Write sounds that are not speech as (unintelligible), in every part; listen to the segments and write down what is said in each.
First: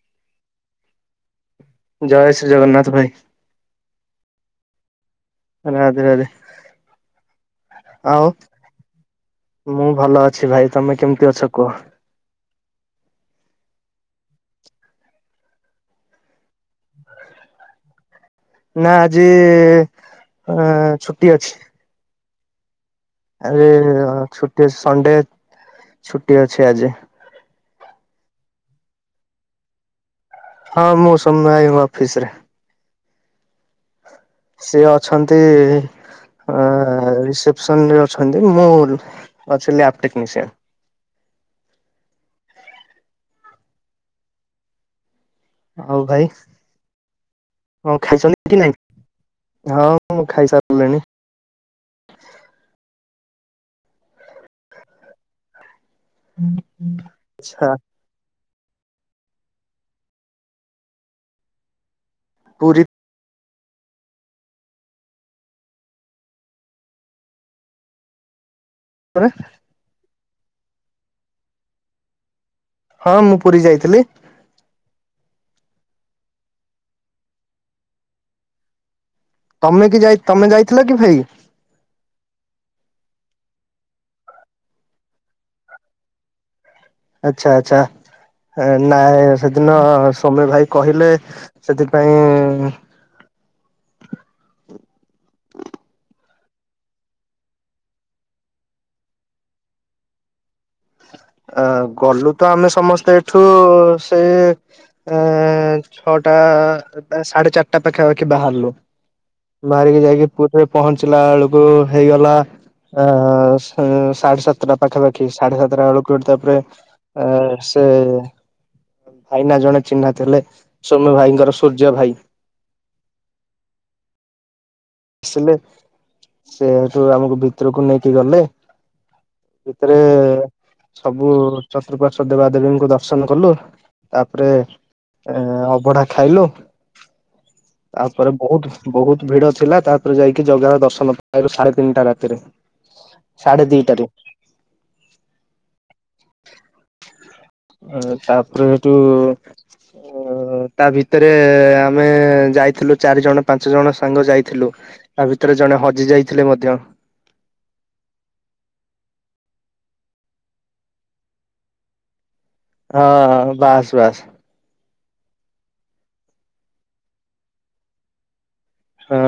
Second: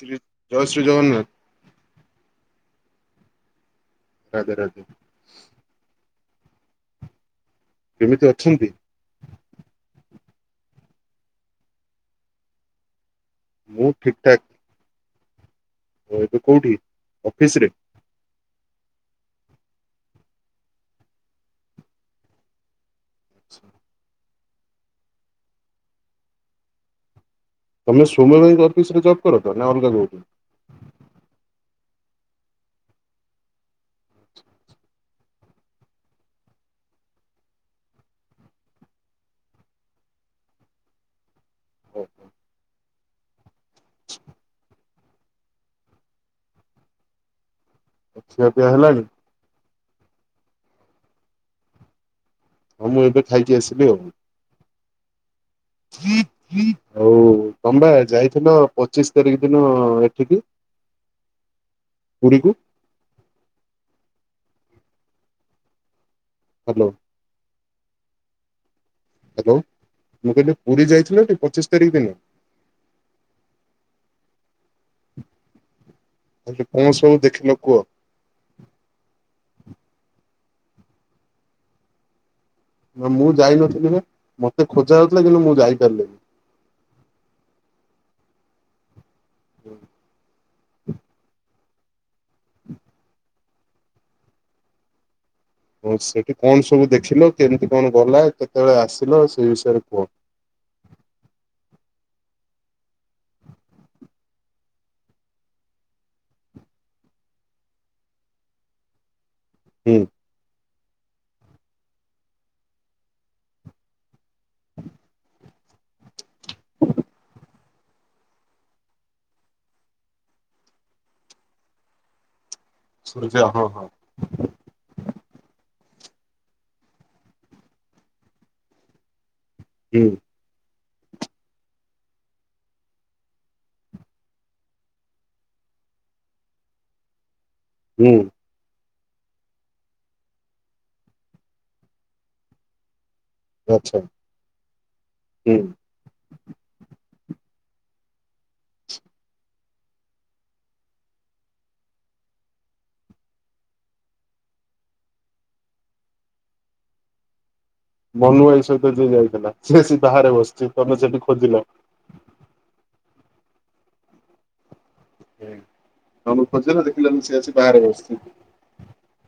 ଜୟ ଶ୍ରୀ ଜଗନ୍ନାଥ। ଜୟ ଶ୍ରୀ ଜଗନ୍ନାଥ ଭାଇ। ରାଧେ ରାଧେ। ଆ ଦେହରେ କେମିତି ଆଉ? ଅଛନ୍ତି? ମୁଁ ଭଲ ଅଛି ଭାଇ ତମେ କେମିତି ଅଛ କୁହ? ମୁଁ ଠିକ ଠାକ୍। ଓ ଏବେ କୋଉଠି ଅଫିସ ରେ? ନା ଆଜି ଛୁଟି ଅଛି। ଆରେ ଛୁଟି ଅଛି ସଣ୍ଡେ ଛୁଟି ଅଛି ଆଜି। ତମେ ସୋମ ଭାଇଙ୍କ ଅଫିସ ରେ ଜବ୍ କରୁଛ ନା ଅଲଗା କୋଉଠି? ହଁ ମୁଁ ସମୟ ଆଇବ ଅଫିସ ରେ। ସେ ଅଛନ୍ତି ରିସେପସନ ରେ ଅଛନ୍ତି ମୁଁ ଅଛି ଆପ ଟେକ୍ନିସିଆନରେ। ହୁଁ। ହଉ ଭାଇ କଣ ଖିଆ ଖାଇଛନ୍ତି କି ପିଆ ନାଇଁ? ହେଲାଣି ହଁ ମୁଁ ଖାଇସାରିଲିଣି। ହଁ ମୁଁ ଏବେ ଖାଇକି ଆସିଲି ଆଉ। ଆଉ ଆଚ୍ଛା ତମେ ପା ଯାଇଥିଲ ପଚିଶି ତାରିଖ ଦିନ ଏଠିକି ପୁରୀକୁ ପୁରୀ। ହାଲୋ। ମୁଁ ହ୍ୟାଲୋ କହିଲି ପୁରୀ ଯାଇଥିଲ ଟି ପଚିଶ ତାରିଖ ଦିନ? ହଁ ମୁଁ ପୁରୀ ଯାଇଥିଲି। କହିଲି କଣ ସବୁ ଦେଖିଲ କୁହ? ତମେ କି ଯାଇ ତମେ ଯାଇଥିଲ କି ଭାଇ? ନା ମୁଁ ଯାଇନଥିଲି ବା ମତେ ଖୋଜା ହଉଥିଲା କିନ୍ତୁ ମୁଁ ଯାଇପାରିଲିନି। ଆଚ୍ଛା ଆଚ୍ଛା ନାଇଁ ସେଦିନ ସୋମ୍ୟ ଭାଇ କହିଲେ ସେଥିପାଇଁ ହ ସେଠି କଣ ସବୁ ଦେଖିଲ କେମିତି କଣ ଗଲା କେତେବେଳେ ଆସିଲ ସେଇ ବିଷୟରେ କୁହ? ଆ ଗଲୁ ତ ଆମେ ସମସ୍ତେ ଏଇଠୁ ସେ ଆ ଛଅଟା ସାଢେ ଚାରିଟା ପାଖାପାଖି ବାହାରିଲୁ। ବାହାରିକି ହୁଁ ଯାଇକି ପୁରୀରେ ପହଞ୍ଚିଲା ବେଳକୁ ହେଇଗଲା ଅ ସାଢେ ସାତଟା ପାଖାପାଖି ସାଢେ ସାତଟା ବେଳକୁ ତାପରେ ଆ ସେ ଭାଇନା ଜଣେ ଚିହ୍ନା ଥିଲେ ସୋମ୍ୟ ଭାଇଙ୍କର ସୂର୍ଯ୍ୟ ଭାଇ। ସୂର୍ଯ୍ୟ ହଁ ହଁ। ଆସିଲେ ସେଠୁ ଆମକୁ ଭିତରକୁ ନେଇକି ଗଲେ। ଭିତରେ ହୁଁ ସବୁ ଚତୃପାଶ୍ୱ ଦେବା ଦେବୀଙ୍କୁ ଦର୍ଶନ କଲୁ ତାପରେ ଏ ଅବଢା ଖାଇଲୁ। (inaudible) ତାପରେ ବହୁତ ବହୁତ ଭିଡ ଥିଲା ତାପରେ ଯାଇକି ଜଗା ଦର୍ଶନ ପାଇଲୁ ସାଢେ ତିନିଟା ରାତିରେ ସାଢେ ଆଚ୍ଛା ଦିଟାରେ ହୁଁ। ତାପରେ ସେଇଠୁ ଓ ତା ଭିତରେ ଆମେ ଯାଇଥିଲୁ ଚାରି ଜଣ ପାଞ୍ଚ ଜଣ ସାଙ୍ଗ ଯାଇଥିଲୁ। ତା ଭିତରେ ଜଣେ ହଜି ଯାଇଥିଲେ ମଧ୍ୟ। ମନୁ ଭାଇ ସହିତ ଯିଏ ଯାଇଥିଲା ସିଏ ବାହାରେ ବସିଛି ତମେ ସେଠି ଖୋଜିଲ। ହଁ ବାସ୍ ବାସ୍। ତମକୁ ଖୋଜିଲ ନା ଦେଖିଲା ବେଳକୁ ମୁଁ ସେ ଆସି ବାହାରେ ବସିଛି। ହଁ।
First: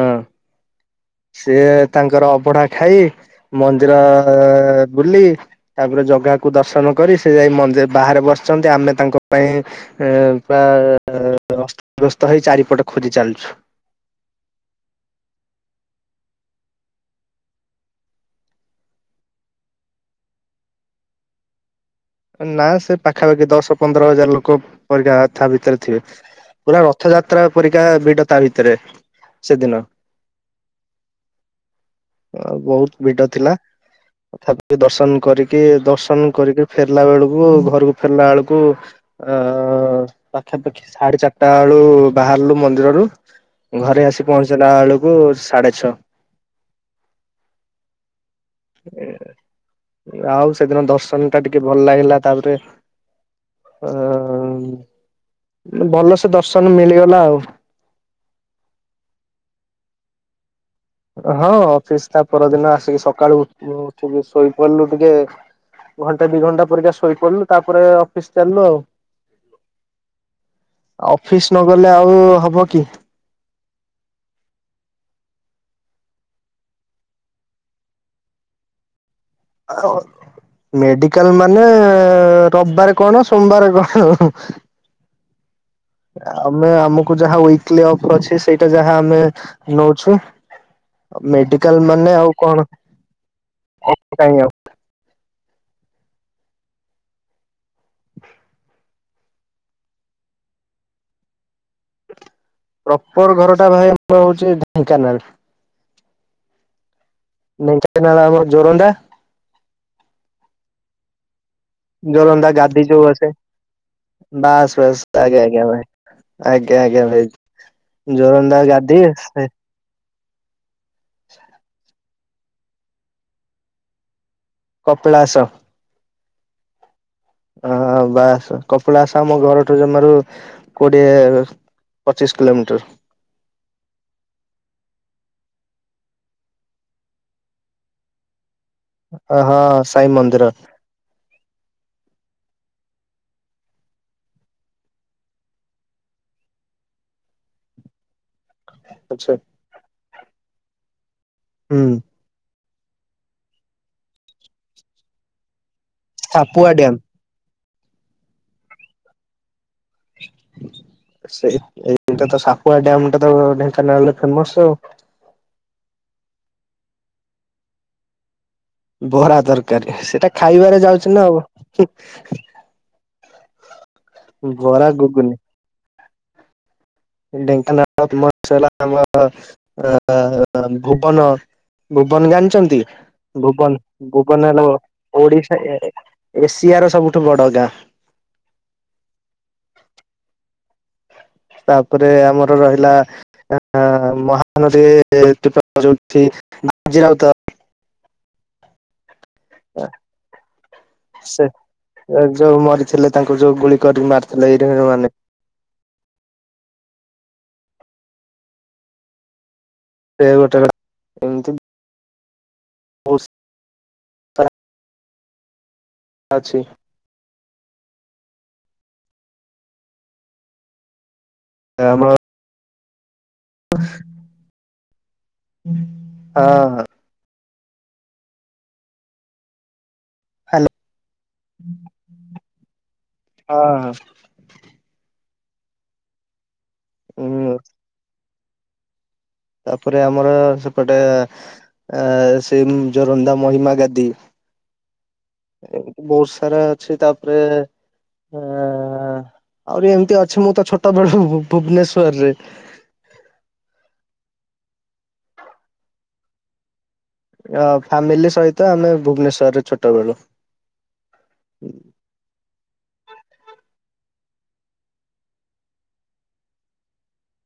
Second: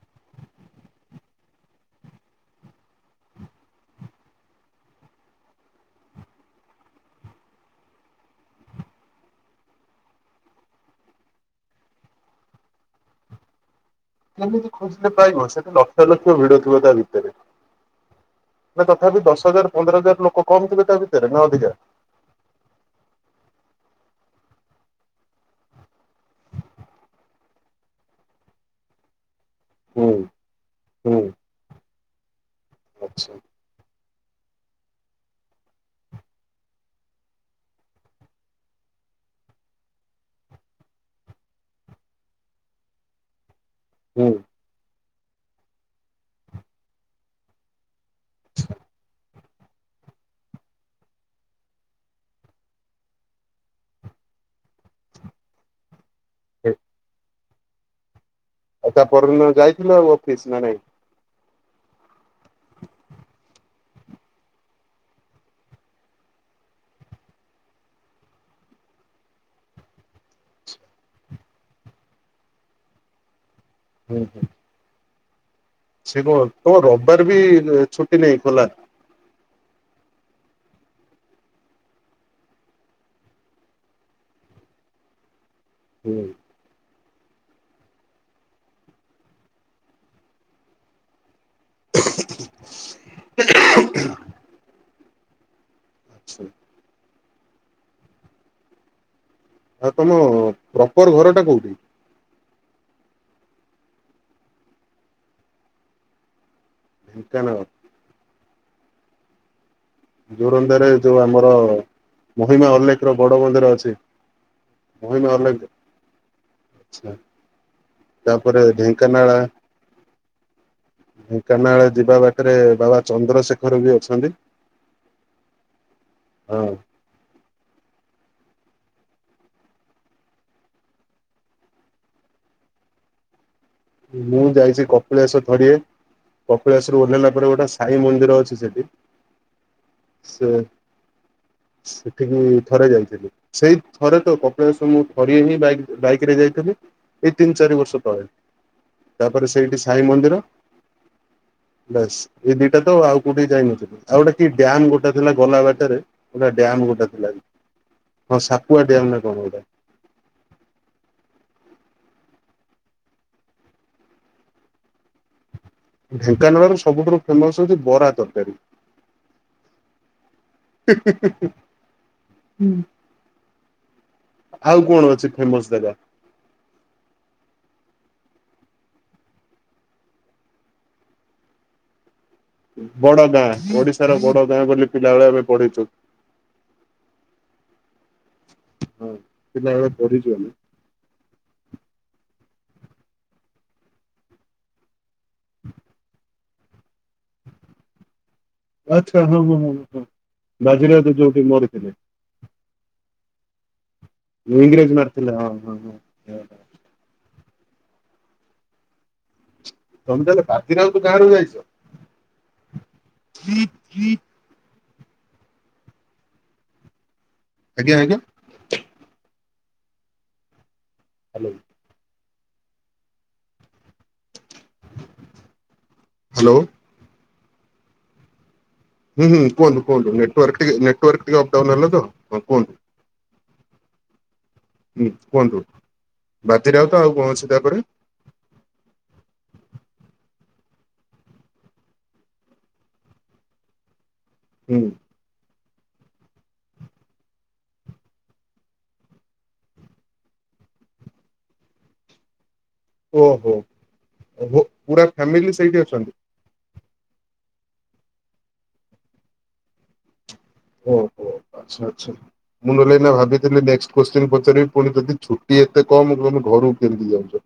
ସିଏ ତାଙ୍କର ଅବଢା ଖାଇ ମନ୍ଦିର ବୁଲି। ତାପରେ ଜଗାକୁ ଦର୍ଶନ କରି ସେ ଯାଇ ମନ୍ଦିର ବାହାରେ ବସିଛନ୍ତି ଆମେ ତାଙ୍କ ପାଇଁ ଏ ପୁରା ଅସ୍ତବେସ୍ତ ହେଇ ଚାରିପଟ ଖୋଜି ଚାଲୁଛୁ। କେମିତି ଖୋଜିଲେ ପାଇବ ସେଠି ଲକ୍ଷ ଲକ୍ଷ ଭିଡ ଥିବ ତା ଭିତରେ। ନା ତଥାପି ଦଶ ହଜାର ପନ୍ଦର ହଜାର ଲୋକ କମ ଥିବେ ତା ଭିତରେ ନା ଅଧିକା? ନା ସେ ପାଖାପାଖି ଦଶ ପନ୍ଦର ହଜାର ଲୋକ ପରିକା ତା ଭିତରେ ଥିବେ। ପୁରା ରଥଯାତ୍ରା ପରିକା ଭିଡ ତା ଭିତରେ ସେଦିନ। ହୁଁ ହୁଁ ଆଉ ବହୁତ ଭିଡ ଆଚ୍ଛା ଥିଲା ତଥାପି ଦର୍ଶନ କରିକି ଦର୍ଶନ କରିକି ଫେରିଲା ବେଳକୁ ଘରକୁ ଫେରିଲା ବେଳକୁ ଅ, ପାଖାପାଖି ସାଢେ ଚାରିଟା ବେଳୁ ବାହାରିଲୁ ମନ୍ଦିରରୁ। ଘରେ ଆସି ହୁଁ। ପହଞ୍ଚିଲା ବେଳକୁ ସାଢେ ଛଅ। ଏ ଆଉ ସେଦିନ ଦର୍ଶନ ଟା ଟିକେ ଭଲ ଲାଗିଲା ତାପରେ ଅଁ, ଭଲସେ ଦର୍ଶନ ମିଳିଗଲା ଆଉ। ଆଉ ତା ପରଦିନ ଯାଇଥିଲ ଆଉ ଅଫିସ୍ ନା ନାଇଁ? ହଁ ଅଫିସ୍ ତା ପରଦିନ ଆସିକି ସକାଳୁ ମୁଁ ଉଠିକି ଶୋଇପଡ଼ିଲି ଟିକେ ଘଣ୍ଟେ ଦି ଘଣ୍ଟା ପରିକା ଶୋଇ ପଡିଲୁ ତାପରେ ଅଫିସ୍ ଚାଲିଲୁ ଆଉ। ଅଫିସ୍ ନଗଲେ ଆଉ ହବ କି। ହଁ, ହଁ। ସେ କଣ ତୋମ ରବିବାର ବି ଦେ-ଛୁଟି ନାଇଁ ଖୋଲା। ଆଉ ମେଡିକାଲ୍ ମାନେ ରବିବାର କଣ ସୋମବାର କଣ। ହୁଁ। ଆମେ ଆମକୁ ଯାହା ୱିକଲି ଅଫ୍ ଅଛି ସେଇଟା ଯାହା ଆମେ ନଉଛୁ। ମେଡିକାଲ୍ ମାନେ ଆଉ କଣ କଣ ଅଫ୍ ଟାଇମ୍ ଆଉ। ସେ (inaudible) ଆଉ ତୋମ ପ୍ରପର୍ ଘର ଟା କୋଉଠି? ପ୍ରପର୍ ଘରଟା ଭାଇ ଆମର ହଉଚି ଢେଙ୍କାନାଳ। ଢେଙ୍କାନାଳ ଢେଙ୍କାନାଳ ଆମ ଜୋରନ୍ଦା। ଜୋରନ୍ଦା ରେ ଯୋଉ ଆମର ଜୋରନ୍ଦା ମହିମା ଗାଦି ଅଲେଖ ଯୋଉ ର ବସେ ବଡ ମନ୍ଦିର ଅଛି। ବାସ୍ ବାସ୍ ତା ମହିମା ଆଜ୍ଞ ଅଲେଖ ଆଜ୍ଞା ଭାଇ। ଆଜ୍ଞା ଆଜ୍ଞା ଆଚ୍ଛା ଭାଇ ତାପରେ ଜୋରନ୍ଦା ଗାଦି ଆ, ଢେଙ୍କାନାଳ ସେ ଢେଙ୍କାନାଳ ଯିବା ବାଟରେ ବାବା ଚନ୍ଦ୍ରଶେଖର ବି ଅଛନ୍ତି। କପିଳାସ। ହଁ। ଅଁ, ବାସ୍ କପିଳାସ ଆମ ଘରଠୁ ଜମାରୁ କୋଡିଏ ପଚିଶ କିଲୋମିଟର୍। ମୁଁ ଯାଇଚି କପିଳାସ ଥରିଏ। କପିଳାସ ରୁ ଓହ୍ଲେଇଲା ପରେ ଗୋଟେ ସାଇ ମନ୍ଦିର ଅଛି ସେଠି ଓ ହୋ ସାଇ ସେ ମନ୍ଦିର। ସେଠିକି ଥରେ ଯାଇଥିଲି। ସେଇ ଥରେ ତ କପିଳାସ ମୁଁ ଥରିଏ ହିଁ ବାଇକ୍ ବାଇକ୍ ରେ ଯାଇଥିଲି। ଏଇ ତିନ ଚାରି ବର୍ଷ ତଳେ। ଆଛା ତାପରେ ସେଇଠି ସାଇ ମନ୍ଦିର ହୁଁ ବାସ୍। ଏଇ ଦିଟା ତ ଆଉ କୋଉଠି ଯାଇନଥିଲୁ। ଆଉ ଗୋଟେ କି ଡ୍ୟାମ୍ ଗୋଟେ ଥିଲା ଗଲା ବାଟରେ। ଗୋଟେ ସାପୁଆ ଡ୍ୟାମ୍ ଡ୍ୟାମ ଗୋଟେ ଥିଲା କି। ହଁ ସାପୁଆ ଡ୍ୟାମ୍ ନା କଣ ଗୋଟେ। ସେ ଏଇଟା ତ ସାପୁଆ ଡ୍ୟାମ୍ ଟା ତ ଢେଙ୍କାନାଳରେ ଫେମସ୍। ଢେଙ୍କାନାଳ ର ସବୁଠାରୁ ଫେମସ୍ ହଉଚି ବରା ତରକାରୀ। ବରା ତରକାରୀ ସେଟା ଖାଇବାରେ ଯାଉଛି ନା ଆଉ ହୁଁ। ବରା ଗଗୁନି। ଏ ମୁସ୍ ଦେଖା। ଢେଙ୍କାନାଳ ଫେମସ୍ ହେଲା ଆମର ଅ, ଭୁବନ। ଭୁବନ ଜାଣିଚନ୍ତି? ବଡ ଗାଁ ଭୁବନ ଓଡିଶାର ବଡ ଭୁବନ ଗାଁ ହେଲା ବୋଲି ପିଲାବେଳେ ଆମେ ଓଡିଶା ଏ ପଢିଛୁ ଏସିଆର ସବୁଠୁ ବଡ ଗାଁ। ହଁ ପିଲାବେଳେ ପଢିଛୁ ଆମେ। ତାପରେ ଆମର ରହିଲା ମ (unintelligible) ଉଠିଜିିର (inaudible) ଆଚ୍ଛା ହଁ ହଁ ହଁ ହଁ ବାଜିରାଉତ ଯୋଉଠି ମରିଥିଲେ ଏ ଯୋଉ ମରିଥିଲେ ତାଙ୍କୁ ଯୋଉ ଗୁଳି କରିକି ମାରି (unintelligible) ଇଂରେଜ ମାରିଥିଲେ ହଁ ହଁ ହଁ। ତମେ ସେ ତାହଲେ ଗୋଟେ ବାତିରାାମ ତୁ କା ରୁ ଏମିତି ଯାଇଛ (unintelligible) ହ (inaudible) ଆଛି (inaudible) ଆଜ୍ଞା ଆଜ୍ଞା ହ୍ୟାଲୋ ଆମ (inaudible) ହଁ ହ୍ୟାଲୋ (unintelligible) ହୁଁ ହୁଁ କୁହନ୍ତୁ କୁହନ୍ତୁ ନେଟୱର୍କ ହ୍ୟାଲୋ ଟିଏ ନେଟୱର୍କ ଟିଏ ଅପଡାଉନଲା ତଁ କୁହନ୍ତୁ। ହଁ ହ ହୁଁ କୁହନ୍ତୁ ବାଜିରାଉତ ଆଉ କଣ ଅଛି ଉଁ ତାପରେ ତାପରେ ଆମର ସେପଟେ ଆ ସେ ଜୋରନ୍ଧା ମହିମା ଗାଧି (unintelligible) ହୁଁ। ଏମିତି ବହୁତ ସାରା ଅଛି। ତାପରେ- ହ ଆହୁରି ଏମିତି ଅଛି। ମୁଁ ତ ଛୋଟ ବେଳୁ ଭୁବନେଶ୍ଵର ରେ। ଓହୋ ହୋ ପୁରା ଫ୍ୟାମିଲି ସେଇଠି ଅଛନ୍ତି। ହଁ ଫ୍ୟାମିଲି ସହିତ ଆମେ ଭୁବନେଶ୍ୱରରେ ଛୋଟ ବବେଳୁ। ଓହୋ ଆଚ୍ଛା ଆଚ୍ଛା! ମୁଁ ନହଲେ ଏନା ଭାବିଥିଲି ନେକସ୍ଟ କୋସଚୀନ ପଚାରିବି। ପୁଣି ଯଦି ଛୁଟି ଏତେ କମ ତମେ ଘରକୁ କେମିତି ଯାଉଛ?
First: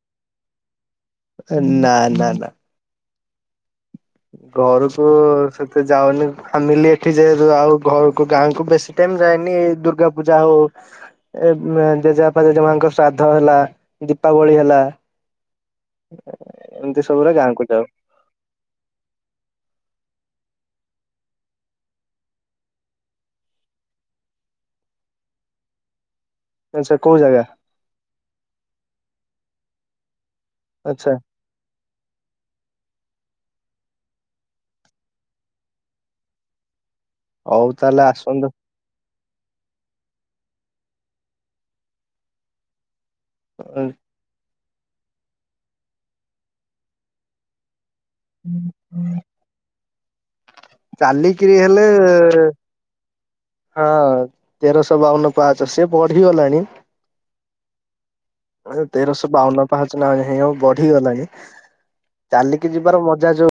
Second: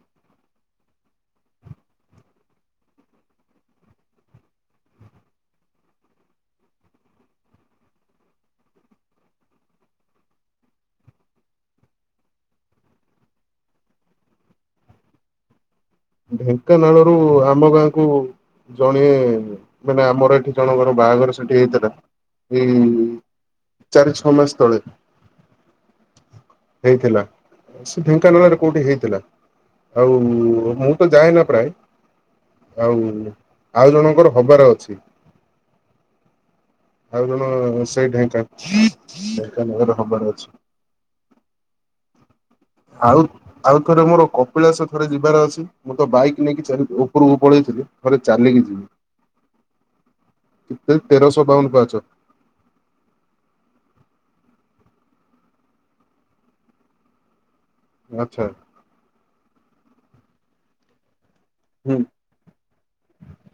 ନା ନା ନା ଘରକୁ ସେତେ ଯାଉନି। ଫ୍ୟାମିଲି ଏଠି ଯୁ ଆଉ ଘରକୁ ଗାଁ କ୍ନୁ ବେଶୀ। ତମ ଯାଏନି ଦୁର୍ଗା ପୂଜା ହଉ (unintelligible) ଏ ଜେଜେପା ଜେଜେମାନଙ୍କର ଶ୍ରାଦ୍ଧ ହେଲା। ଦୀପାବଳି ହେଲା। ଏମିତି ଢେଙ୍କାନାଳରୁ ସବୁରେ ଗାଁକୁ ଆମ ଯାଉ ଗାଁ କୁ - ଜଣେ ମାନେ ଆମର ଏଠି ଜଣଙ୍କର ବାହାଘର ସେଠି ହେଇଥିଲା ଏଇ- ଚାରି ଛଅ ମାସ ତଳେ। ଆଚ୍ଛା କୋଉ ହେଇଥିଲା। ଜାଗା ସେ ଢେଙ୍କାନାଳରେ କୋଉଠି ହେଇଥିଲା। ଆଉ- ମୁଁ ତ ଆଚ୍ଛା ଯାଏନ ପ୍ରାୟ, ଆଉ ଆଉ ଜଣଙ୍କର ହବାର ଅଛି। ଆଉ ଜଣ ହଉ ତାହେଲେ ସେଇ ଢେଙ୍କାନ। ଆସନ୍ତୁ ଢେଙ୍କାନାଳରେ ହବାର ଅଛି। ଆଉ- ଆଉ ଥରେ ମୋର କପିଳାସ ଥରେ ଯିବାର ଅଛି। ମୁଁ ତ ବାଇକ୍ ନେଇକି ଚା ଉପରକୁ ପଳେଇଥିଲି। ଘରେ ଚାଲିକି ଯିବି। କେତେ ତେରଶହ ଚାଲିକିରି ବାଉନ ହେଲେ ପାହାଚ ହଁ ତେରଶହ ବାଉନ ପାଞ୍ଚ ସେ ବଢିଗଲାଣି। ଆଚ୍ଛା ତେରଶହ ବାଉନ ପାହାଚ ନାହିଁ ଆଉ ବଢିଗଲାଣି। ହୁଁ ଚାଲିକି ଯିବାର ମଜା ଯୋଉ-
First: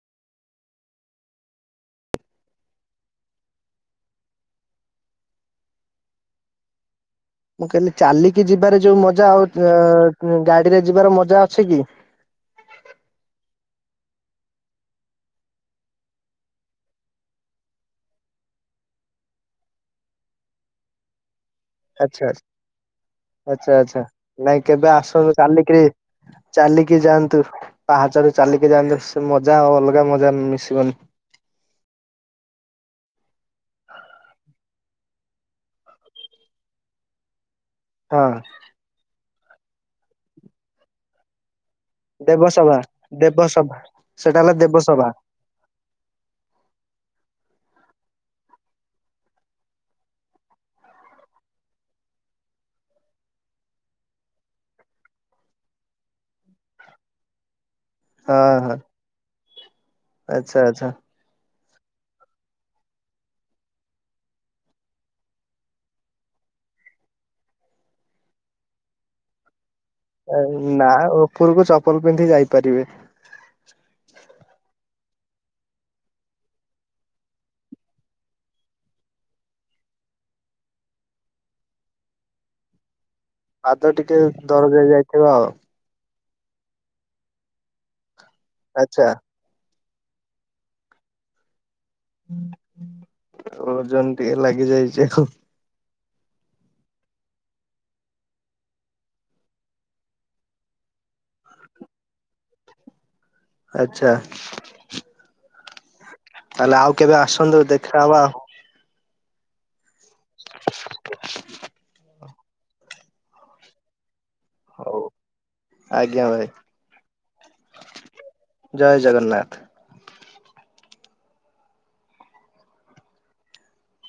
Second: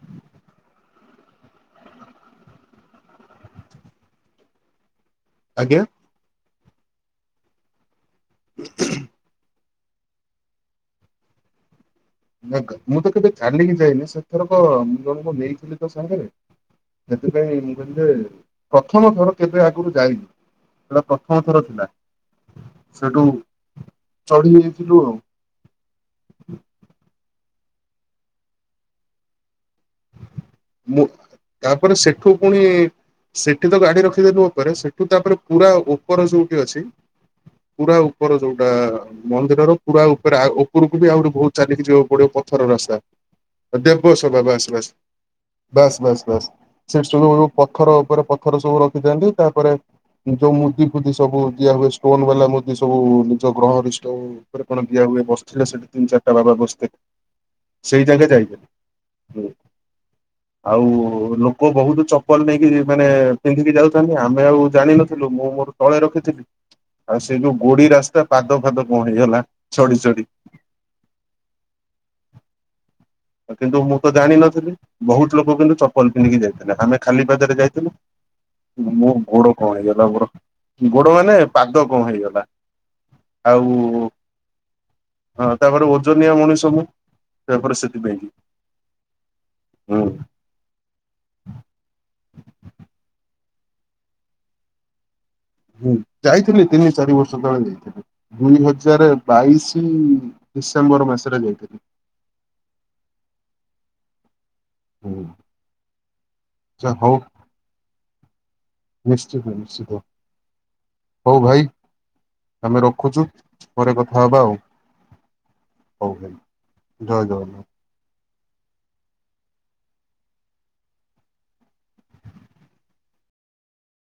ଆଜ୍ଞା ମୁଁ କହିଲି ଚାଲିକି ଯିବାରେ ଯୋଉ ମଜା। ଆଉ ଗାଡିରେ ଯିବାର ମଜା ଅଛି କି? ମୁଁ ତ କେବେ ଚାଲିକି ଯାଇନି? ସେଥରକ ମୁଁ ଜଣଙ୍କୁ ନେଇଥିଲି ତ ସାଙ୍ଗରେ। ସେଥିପାଇଁ ମୁଁ କହିଲ ଯେ ପ୍ରଥମ ଥର କେବେ ଆଗରୁ ଯାଇନି। ସେଟା ପ୍ରଥମ ଥର ଥିଲା। ଆଚ୍ଛା ସେଠୁ ଆଚ୍ଛା ଆଚ୍ଛା ଚଢି ନାଇଁ କେବେ ଯାଇଥିଲୁ ଆଉ ଆସନ୍ତୁ। ଚାଲିକିରି, ଚାଲିକି ଯାଆନ୍ତୁ, ପାହାଚାରୁ ଚାଲିକି ଯାଆନ୍ତୁ, ସେ ମଜା ଆ ଅଲଗା ମା ମଜା ମିଶିବନି ମୁଁ ତାପରେ ସେଠୁ ପୁଣି ସେଠି ତ ଗାଡି ରଖିଦେଲୁ ଉପରେ, ସେଠୁ ତାପରେ ପୁରା ଉପର ଯୋଉଠି ଅଛି? ପୁରା ହଁ ଉପର, ଯୋଉଟା ମନ୍ଦିରର ପୁରା ଉପରେ, ଉପରକୁ ବି ଆହୁରି ବହୁତ ଚାଲିକି ଯୋଉ ଗୋଟେ ପଥର ଦେବସଭା ରାସ୍ତା, ଦେବସଭା ଦେବ ସେଟା ହେଲା ସଭାବେ ଆସ ଦେବସଭା ବାସ୍ ବାସ୍ ବାସ୍, ସେଠ ସବୁ ଯୋ ପଥର ଉପରେ ପଥର ସବୁ ରଖିଥାନ୍ତି, ତାପରେ ଯଉ ମୁଦି ଫୁଦି ସବୁ ଦିଆ ହୁଏ, ଷ୍ଟୋନ ବାଲା ମୁଦି ସବୁ, ନିଜ ଗ୍ରହ ରିଷ୍ଟ ହ ଉପରେ କଣ ଦିଆ ହୁଏ, ବସିଥିଲେ ସେଠି ତିନି ଚାରିଟା ବାବା ବସିଥିଲେେ, ସେଇ ଜାଗା ହଁ ଯାଇ ହଁ ଆଚ୍ଛା ଆଉ ଆଚ୍ଛା ଓ, ଲୋକ ବହୁତ ଚପଲ ନେଇକି ମାନେ ପିନ୍ଧିକି ଯାଉଥାନ୍ତି, ଆମେ ଆଉ ଜାଣିନଥିଲୁ ମୁଁ ମୋର ତଳେ ରଖିଥିଲି ଆଉ ସେଇ ଯୋଉ ଗୋଡି ରାସ୍ତା ପାଦ ଫାଦ ପଣ ହେଇଗଲା ଚଡି ଚଡି ନା ଉପରକୁ ଚପଲ ପିନ୍ଧି ଯାଇପାରିବେ। କିନ୍ତୁ ମୁଁ ତ ଜାଣିନଥିଲି, ବହୁତ ଲୋକ କିନ୍ତୁ ଚପଲ ପିନ୍ଧିକି ଯାଇଥିଲେ, ଆମେ ଖାଲି ପାଦରେ ଯାଇଥିଲୁ। ମୁଁ ଗୋଡ କଣ ହେଇଗଲା ପୁରା ଗୋଡ ମାନେ ପାଦ କଣ ହେଇଗଲା। ଆଉ ପାଦ ଟିକେ ଦରଜ ଯାଇଥିବ ଆଉ ହଁ ତାପରେ (unintelligible) ଆଛା। ହୁଁ ଉଁ ଓଜନ ଟିକେ ଲାଗି ଯାଇଛି ଆଉ ହୁଁ ଯାଇଥିଲି ତିନି ଚାରି ବର୍ଷ ତଳେ ଯାଇଥିଲି। ଦୁଇ ହଜାର ବାଇଶି ଡିସେମ୍ବର ମାସରେ ଯାଇଥିଲି। ଆଛା। ହୁଁ ତାହେଲେ ଆଉ କେବେ ଆସନ୍ତୁ ଦେଖାହବା ଆଉ ନିଶ୍ଚିତ ନିଶ୍ଚିତ, ହଉ ଭାଇ ଆମେ ରଖୁଛି, ପରେ କଥା ହବା ଆଉ ହଉ, ଆଜ୍ଞା ଭାଇ, ଜୟ ଜଗନ୍ନାଥ ଜୟ ଜଗନ୍ନାଥ।